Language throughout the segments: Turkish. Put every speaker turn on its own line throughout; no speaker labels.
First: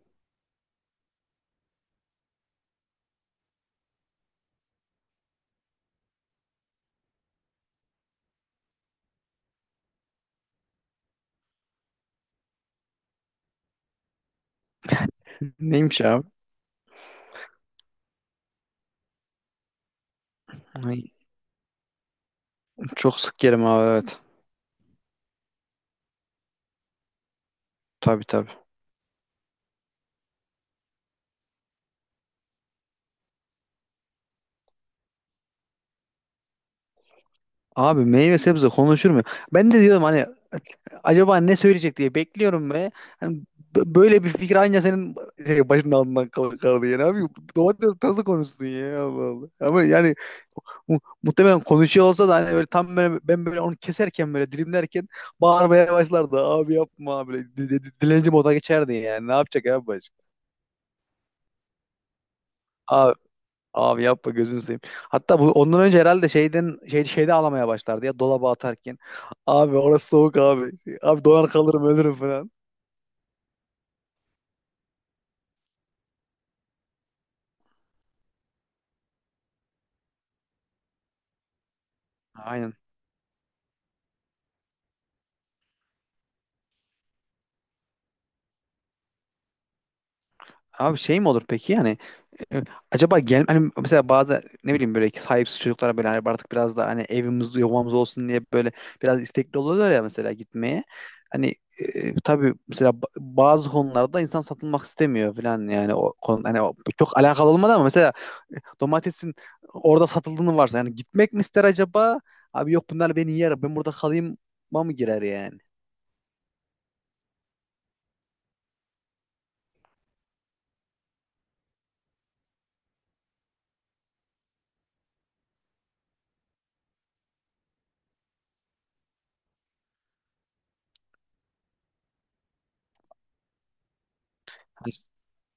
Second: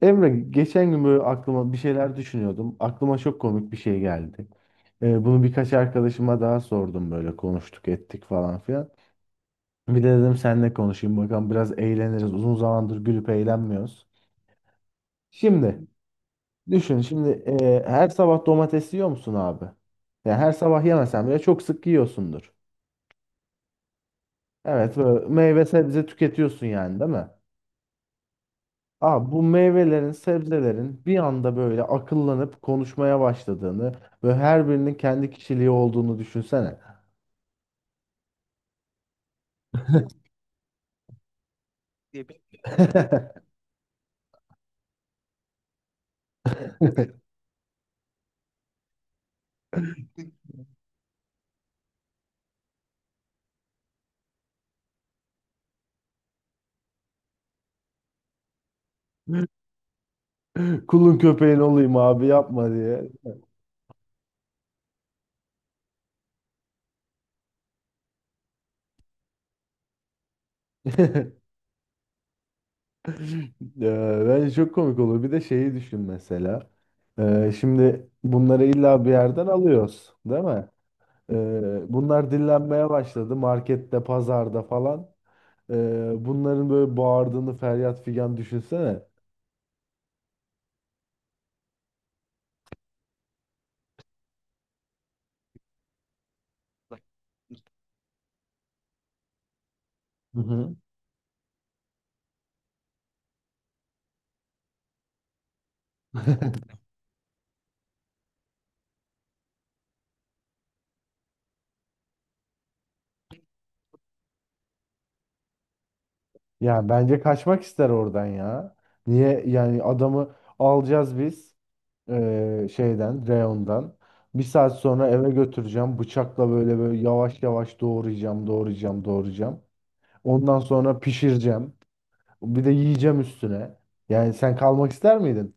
Emre geçen gün böyle aklıma bir şeyler düşünüyordum. Aklıma çok komik bir şey geldi. Bunu birkaç arkadaşıma daha sordum böyle konuştuk ettik falan filan. Bir de dedim seninle konuşayım bakalım biraz eğleniriz. Uzun zamandır gülüp eğlenmiyoruz. Şimdi
Neymiş abi?
düşün şimdi her sabah domates yiyor musun abi? Yani her sabah
Ay,
yemesen bile çok sık yiyorsundur.
çok sık yerim abi, evet.
Evet böyle meyve sebze tüketiyorsun yani değil mi?
Tabii tabii.
Aa, bu meyvelerin, sebzelerin bir anda böyle akıllanıp konuşmaya başladığını ve her birinin kendi kişiliği olduğunu düşünsene.
Abi meyve sebze konuşur mu? Ben de diyorum, hani acaba ne söyleyecek diye bekliyorum ve hani böyle bir fikir aynı senin şey, başının altından kaldı yani abi. Domates nasıl konuşsun ya, Allah Allah. Ama yani muhtemelen konuşuyor olsa da, hani böyle tam böyle ben böyle onu keserken, böyle dilimlerken bağırmaya başlardı. Abi yapma abi, böyle dilenci moda geçerdi yani, ne yapacak abi başka.
Kulun köpeğin olayım abi yapma diye.
Abi yapma, gözünü seveyim. Hatta bu ondan önce herhalde şeyden şey şeyde ağlamaya başlardı ya, dolaba atarken. Abi orası soğuk abi. Abi donar kalırım, ölürüm falan.
Bence çok komik olur. Bir de şeyi düşün mesela. Şimdi bunları illa bir yerden alıyoruz, değil mi? Bunlar
Aynen.
dillenmeye başladı markette, pazarda falan. Bunların böyle bağırdığını feryat figan düşünsene.
Abi şey mi olur peki yani, e, acaba gel hani mesela bazı ne bileyim böyle sahipsiz çocuklara böyle, hani artık biraz da hani evimiz yuvamız olsun diye böyle biraz istekli oluyorlar ya mesela
Hı hı.
gitmeye. Hani tabii mesela bazı konularda insan satılmak istemiyor falan yani, o konu hani o, çok alakalı olmadı ama mesela domatesin orada satıldığını varsa yani, gitmek mi ister acaba? Abi yok, bunlar beni yer. Ben burada kalayım mı girer yani?
Ya bence kaçmak ister oradan ya. Niye yani adamı alacağız biz şeyden reyondan. Bir saat sonra eve götüreceğim. Bıçakla böyle böyle yavaş yavaş doğrayacağım, doğrayacağım, doğrayacağım. Ondan sonra pişireceğim. Bir de yiyeceğim üstüne. Yani sen kalmak
Hani-
ister miydin?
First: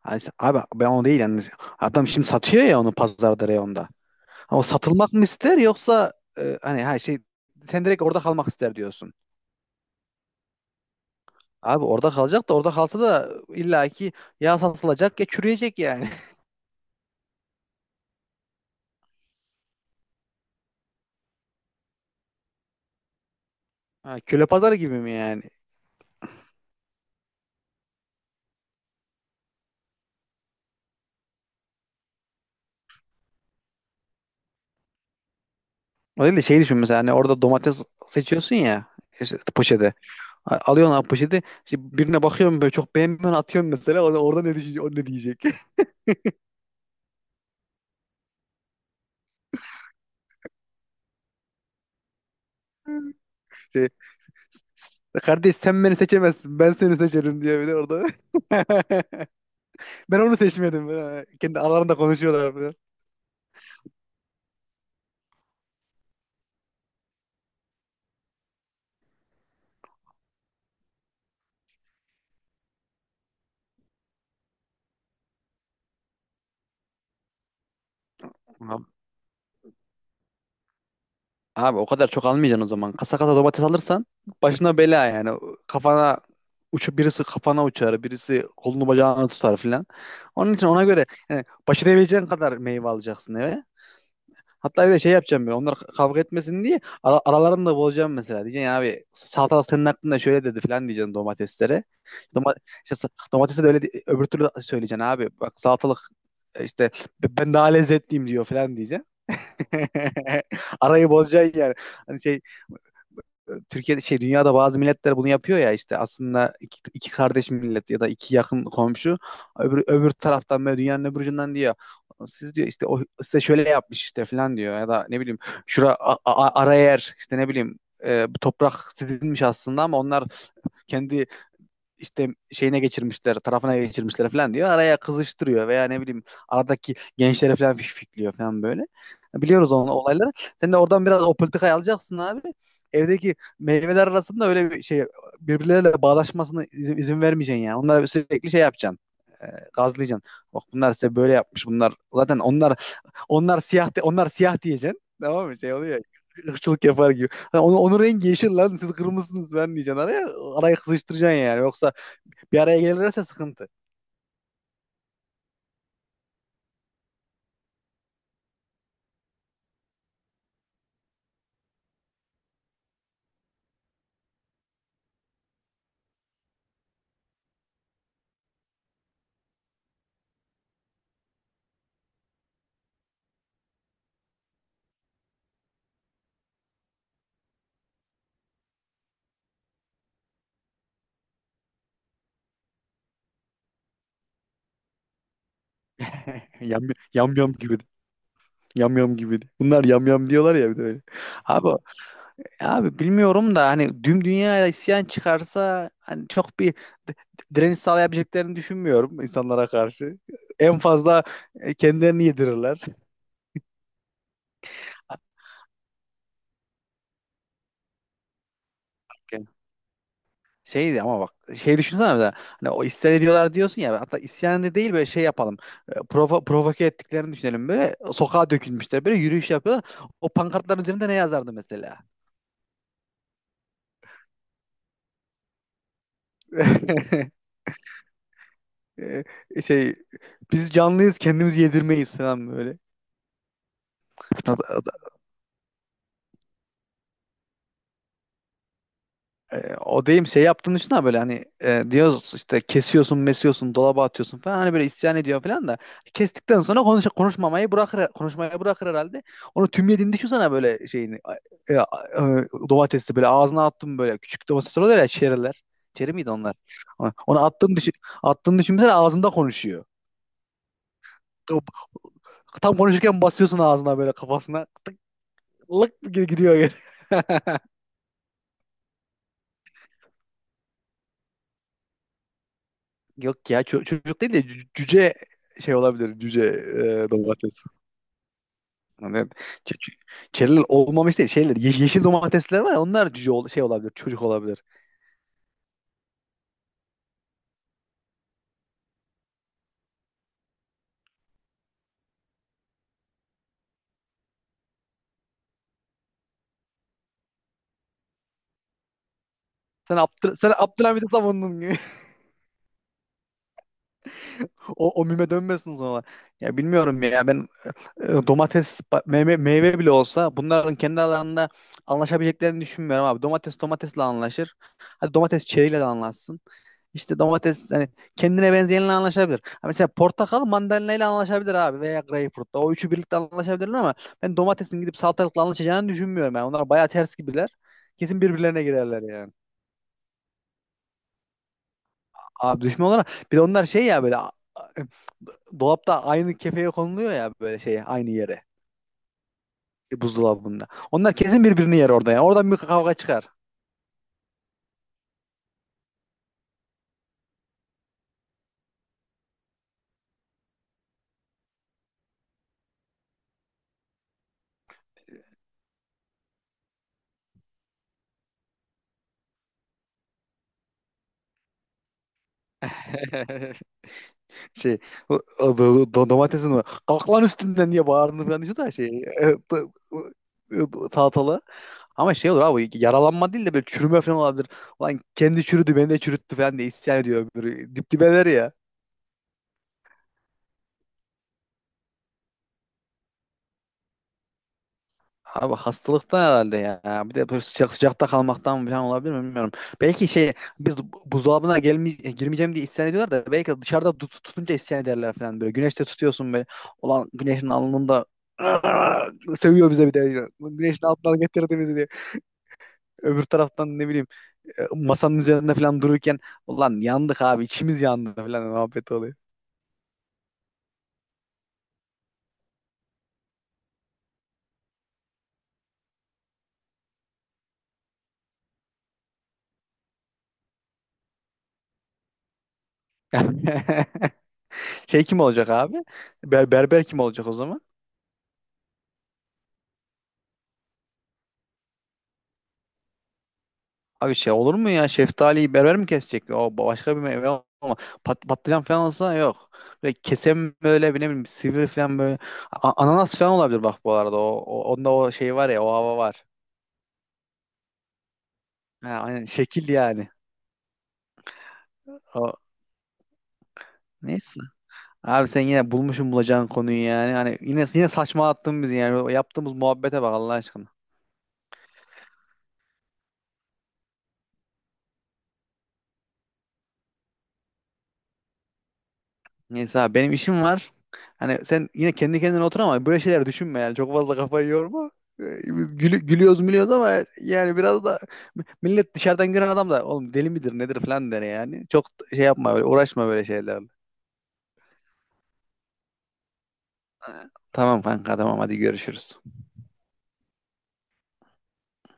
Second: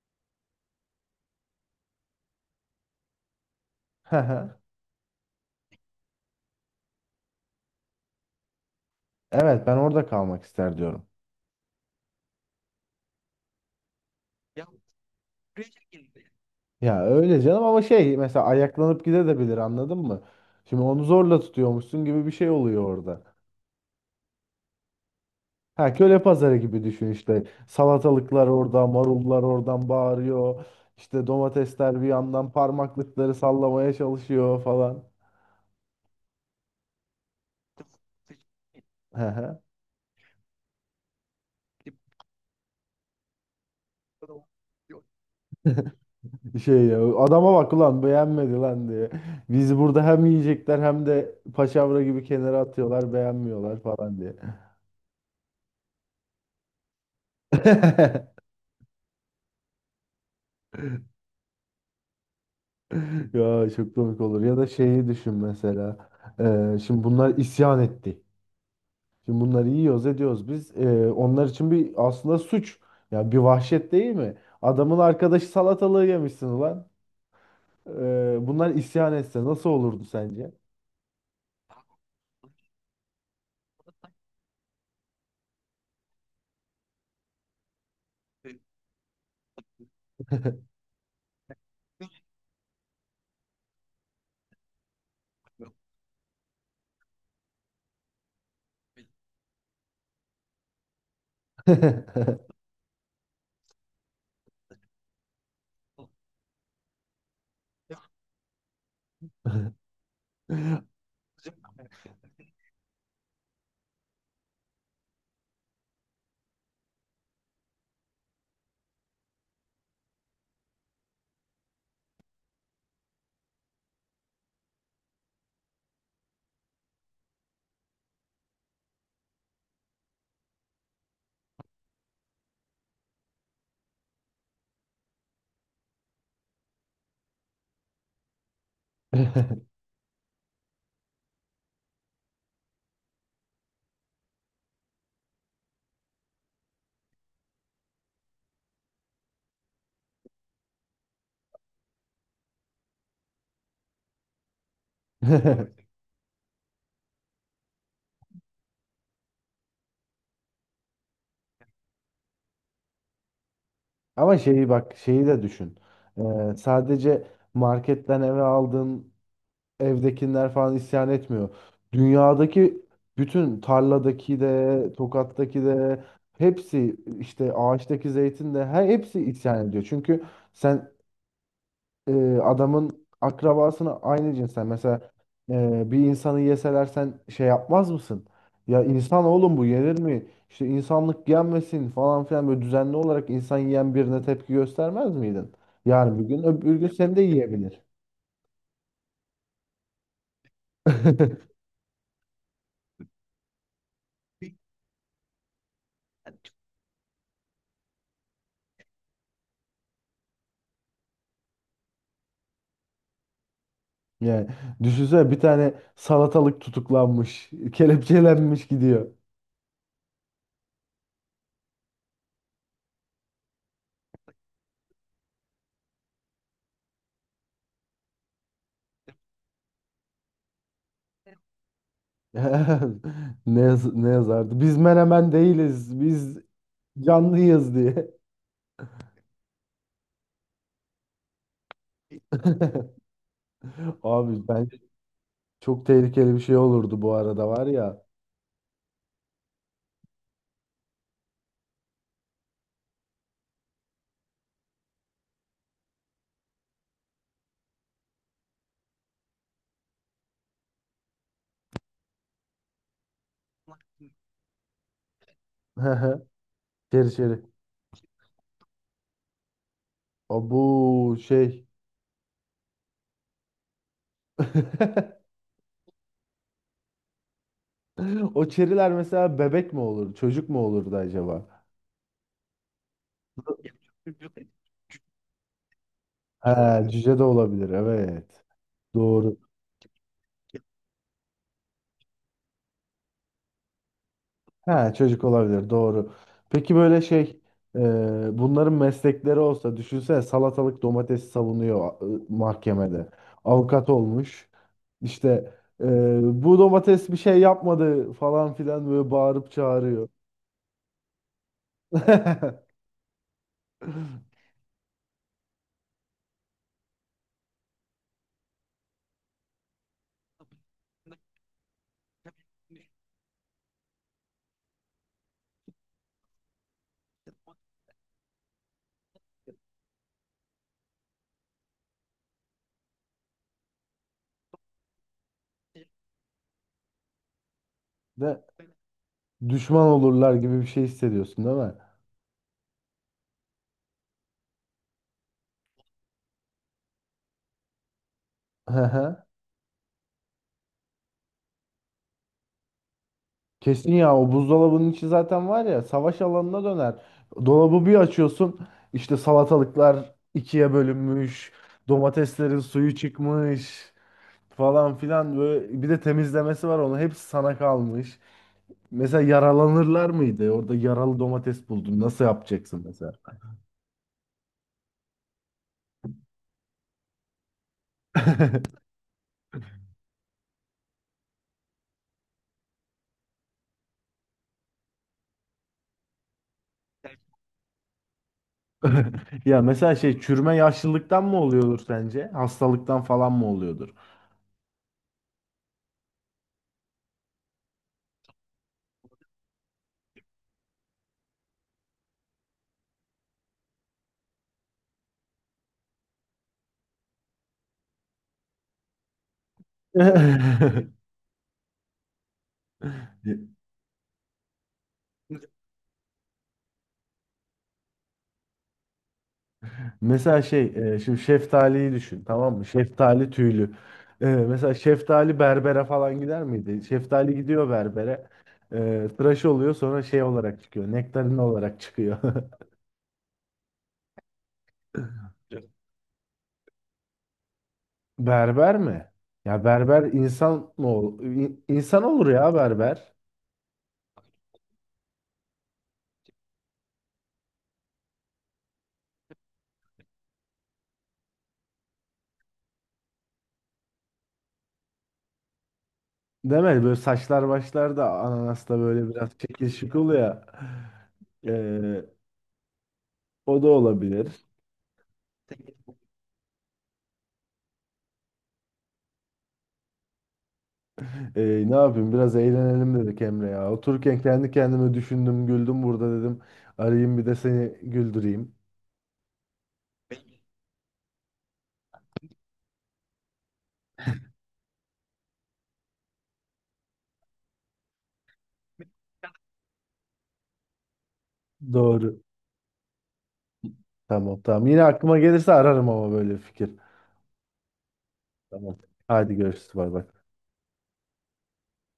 Abi ben o değil yani. Adam şimdi satıyor ya onu pazarda reyonda. Ama satılmak mı ister yoksa hani her şey, sen direkt orada kalmak ister diyorsun.
Evet ben orada kalmak ister diyorum.
Abi orada kalacak da, orada kalsa da illaki ya
Ya
satılacak ya
buraya
çürüyecek yani.
girdi. Ya öyle canım ama şey mesela ayaklanıp gidebilir anladın mı? Şimdi onu zorla tutuyormuşsun gibi bir şey oluyor orada.
Ha, köle pazarı gibi mi yani?
Ha köle pazarı gibi düşün işte. Salatalıklar orada, marullar oradan bağırıyor. İşte domatesler bir yandan parmaklıkları sallamaya çalışıyor falan.
O değil de şey düşün mesela, hani orada domates seçiyorsun ya,
Hı
işte
hı.
poşete. Alıyorsun abi poşeti. İşte birine bakıyorum, böyle çok beğenmiyorsun, atıyorsun mesela. O da orada ne düşünecek? O ne diyecek?
Şey ya adama bak ulan beğenmedi lan diye. Biz burada hem yiyecekler hem de paçavra gibi kenara atıyorlar beğenmiyorlar
Şey,
falan diye.
Kardeş sen beni seçemezsin. Ben seni seçerim" diye bir de orada. Ben onu seçmedim. Ha, kendi aralarında konuşuyorlar falan.
Ya çok komik olur. Ya da şeyi düşün mesela. Şimdi bunlar isyan etti. Şimdi bunları yiyoruz ediyoruz biz. Onlar için bir aslında suç. Ya bir vahşet değil mi? Adamın arkadaşı salatalığı yemişsin ulan. Bunlar
Abi,
isyan etse nasıl olurdu sence?
o kadar çok almayacaksın o zaman. Kasa kasa domates alırsan başına bela yani. Kafana uçup, birisi kafana uçar, birisi kolunu bacağını tutar filan. Onun için ona göre yani, başarabileceğin kadar meyve alacaksın eve. Hatta bir de şey yapacağım ben, onlar kavga etmesin diye aralarını da bozacağım mesela. Diyeceksin ya, abi salatalık senin hakkında şöyle dedi falan diyeceksin domateslere. Doma, işte, domatese de öyle di, öbür türlü söyleyeceksin abi. Bak salatalık işte Ben daha lezzetliyim" diyor falan diyeceksin. Arayı bozacaksın yani. Hani şey, Türkiye'de şey dünyada bazı milletler bunu yapıyor ya, işte aslında iki, iki kardeş millet ya da iki yakın komşu, öbür taraftan böyle, dünyanın öbür ucundan diyor, siz diyor işte o size şöyle yapmış işte falan diyor, ya da ne bileyim şura ara yer işte ne bileyim bu toprak sizinmiş aslında ama onlar kendi işte şeyine geçirmişler, tarafına geçirmişler falan diyor. Araya kızıştırıyor veya ne bileyim, aradaki gençlere falan fişfikliyor falan böyle. Biliyoruz onun olayları. Sen de oradan biraz o politikayı alacaksın abi. Evdeki meyveler arasında öyle bir şey, birbirleriyle bağdaşmasını izin vermeyeceksin yani. Onlara sürekli şey yapacaksın. E, gazlayacaksın. Bak bunlar size böyle yapmış. Bunlar zaten onlar siyah diyeceksin. Tamam mı? Şey oluyor, ırkçılık yapar gibi. Ha, onun rengi yeşil lan, siz kırmızısınız lan diyeceksin araya. Arayı kızıştıracaksın yani. Yoksa bir araya gelirlerse sıkıntı.
Ama şeyi bak şeyi de düşün. Sadece marketten eve aldığın evdekiler falan isyan etmiyor. Dünyadaki bütün tarladaki de tokattaki de hepsi işte ağaçtaki zeytin de her hepsi isyan ediyor. Çünkü sen adamın akrabasını aynı cinsten mesela bir insanı yeseler sen şey yapmaz mısın? Ya insan oğlum bu yenir mi? İşte insanlık yenmesin falan filan böyle düzenli olarak insan yiyen birine tepki göstermez miydin? Yani bir gün öbür
Yam
gün seni de
yam yam gibi.
yiyebilir.
Yam yam gibi. Bunlar yam yam diyorlar ya, bir de öyle. Abi abi bilmiyorum da, hani tüm dünyaya isyan çıkarsa hani çok bir d- direniş sağlayabileceklerini düşünmüyorum insanlara karşı. En fazla kendilerini yedirirler.
Yani düşünsene bir tane salatalık tutuklanmış, kelepçelenmiş gidiyor.
Yani şeydi ama bak, şey düşünsene mesela, hani o isyan ediyorlar diyorsun ya, hatta isyan da değil, böyle şey yapalım, provoke ettiklerini düşünelim. Böyle sokağa dökülmüşler, böyle yürüyüş yapıyorlar, o pankartların üzerinde ne yazardı mesela?
Ne, ne yazardı? Biz menemen değiliz, biz canlıyız diye.
Şey, biz canlıyız, kendimiz yedirmeyiz falan böyle.
Abi
O,
ben
da- o, da-
çok tehlikeli bir şey olurdu bu arada var ya.
O deyim şey yaptığın için, ha böyle hani diyoruz işte kesiyorsun, mesiyorsun, dolaba atıyorsun falan, hani böyle isyan ediyor falan da, kestikten sonra konuşmayı bırakır herhalde. Onu tüm yediğini düşünsene böyle şeyini, e, e, domatesi böyle ağzına attım, böyle küçük domatesler oluyor ya, çeriler. Çeri miydi onlar?
Çeri çeri.
Onu attığını düşün, attığını düşünsene, ağzında konuşuyor.
O bu şey.
Tam konuşurken basıyorsun ağzına, böyle kafasına. Lık gidiyor geri.
O çeriler mesela bebek mi olur, çocuk mu olurdu acaba?
Yok ya, çocuk değil de, cüce şey olabilir. Cüce
Ha, cüce de
domates.
olabilir. Evet.
Evet.
Doğru.
Ç- ç- Çeriler olmamış değil. Şeyler, yeşil domatesler var ya, onlar cüce şey olabilir. Çocuk olabilir.
Ha, çocuk olabilir. Doğru. Peki böyle şey, e, bunların meslekleri olsa düşünsene salatalık domates savunuyor mahkemede. Avukat olmuş. İşte e, bu domates bir şey yapmadı falan filan böyle bağırıp
Sen
çağırıyor.
Abdül sen Abdülhamid'i savundun gibi. O, mime dönmesin sonra. Ya bilmiyorum ya, ben meyve bile olsa bunların kendi alanında anlaşabileceklerini düşünmüyorum abi. Domates domatesle anlaşır. Hadi domates çeriyle de anlaşsın. İşte domates hani kendine benzeyenle anlaşabilir. Ha mesela portakal mandalinayla anlaşabilir abi, veya greyfurtla. O üçü birlikte anlaşabilirler ama ben domatesin gidip salatalıkla anlaşacağını düşünmüyorum yani. Onlar bayağı ters gibiler. Kesin
De,
birbirlerine girerler yani.
düşman olurlar gibi bir şey hissediyorsun değil mi?
Abi düşman olarak, bir de onlar şey ya, böyle dolapta aynı kefeye konuluyor ya, böyle şey aynı yere,
Hı hı.
buzdolabında. Onlar kesin birbirini yer orada ya. Oradan bir kavga çıkar.
Kesin ya o buzdolabının içi zaten var ya savaş alanına döner. Dolabı bir açıyorsun işte salatalıklar ikiye bölünmüş, domateslerin suyu çıkmış falan filan böyle bir de temizlemesi var onu hepsi sana kalmış. Mesela yaralanırlar mıydı? Orada yaralı domates buldun. Nasıl yapacaksın mesela?
Şey, domatesin var. "Kalk lan üstümden" diye bağırdığını falan diyor da, şey, e, do- salatalı. Ama şey olur abi, yaralanma değil de böyle çürüme falan olabilir. Ulan kendi çürüdü, beni de çürüttü falan diye isyan ediyor öbürü. Dip dibeler ya.
Ya mesela şey çürüme yaşlılıktan mı oluyordur sence? Hastalıktan falan mı oluyordur?
Abi hastalıktan herhalde ya. Bir de böyle sıcak sıcakta kalmaktan falan olabilir mi, bilmiyorum. Belki şey, biz buzdolabına girmeyeceğim diye isyan ediyorlar da, belki dışarıda tutunca isyan ederler falan böyle. Güneşte tutuyorsun böyle. Ulan güneşin alnında seviyor bize bir de. Güneşin altından getirdi bizi diye. Öbür taraftan ne bileyim masanın üzerinde falan dururken, ulan yandık abi, içimiz yandı falan muhabbet oluyor.
Mesela şey, şimdi şeftaliyi düşün, tamam mı? Şeftali tüylü. E, mesela şeftali berbere falan gider miydi? Şeftali gidiyor berbere. E, tıraş oluyor sonra şey olarak çıkıyor. Nektarin olarak çıkıyor.
Şey kim olacak abi? Berber kim olacak o zaman?
Berber mi? Ya berber insan mı insan olur ya berber.
Abi şey olur mu ya? Şeftaliyi berber mi kesecek? O başka bir meyve ama patlıcan falan olsa yok. Böyle kesen böyle bir ne bileyim sivri falan böyle. Ananas falan olabilir bak bu arada. O, onda o şey var ya, o hava var.
Değil mi? Böyle saçlar başlar da ananasta
Ha,
böyle
aynen
biraz şekil
şekil yani.
şukul ya. E,
O,
o da olabilir.
neyse. Abi sen yine bulmuşsun bulacağın konuyu yani. Hani yine yine saçma attın bizi yani. O yaptığımız muhabbete bak, Allah aşkına.
Ee, Ne yapayım biraz eğlenelim dedik Emre ya. Otururken kendi kendime düşündüm, güldüm burada dedim. Arayayım bir de seni güldüreyim.
Neyse abi, benim işim var. Hani sen yine kendi kendine otur, ama böyle şeyler düşünme yani. Çok fazla kafayı yorma. Ee, biz gülüyoruz gülüyoruz ama, yani biraz da millet, dışarıdan gören adam da oğlum deli midir nedir falan der yani. Çok
Doğru.
şey yapma, böyle uğraşma böyle şeylerle.
Tamam tamam. Yine aklıma gelirse ararım ama böyle bir fikir.
Tamam kanka, tamam, hadi
Tamam.
görüşürüz.
Hadi görüşürüz. Bay bay.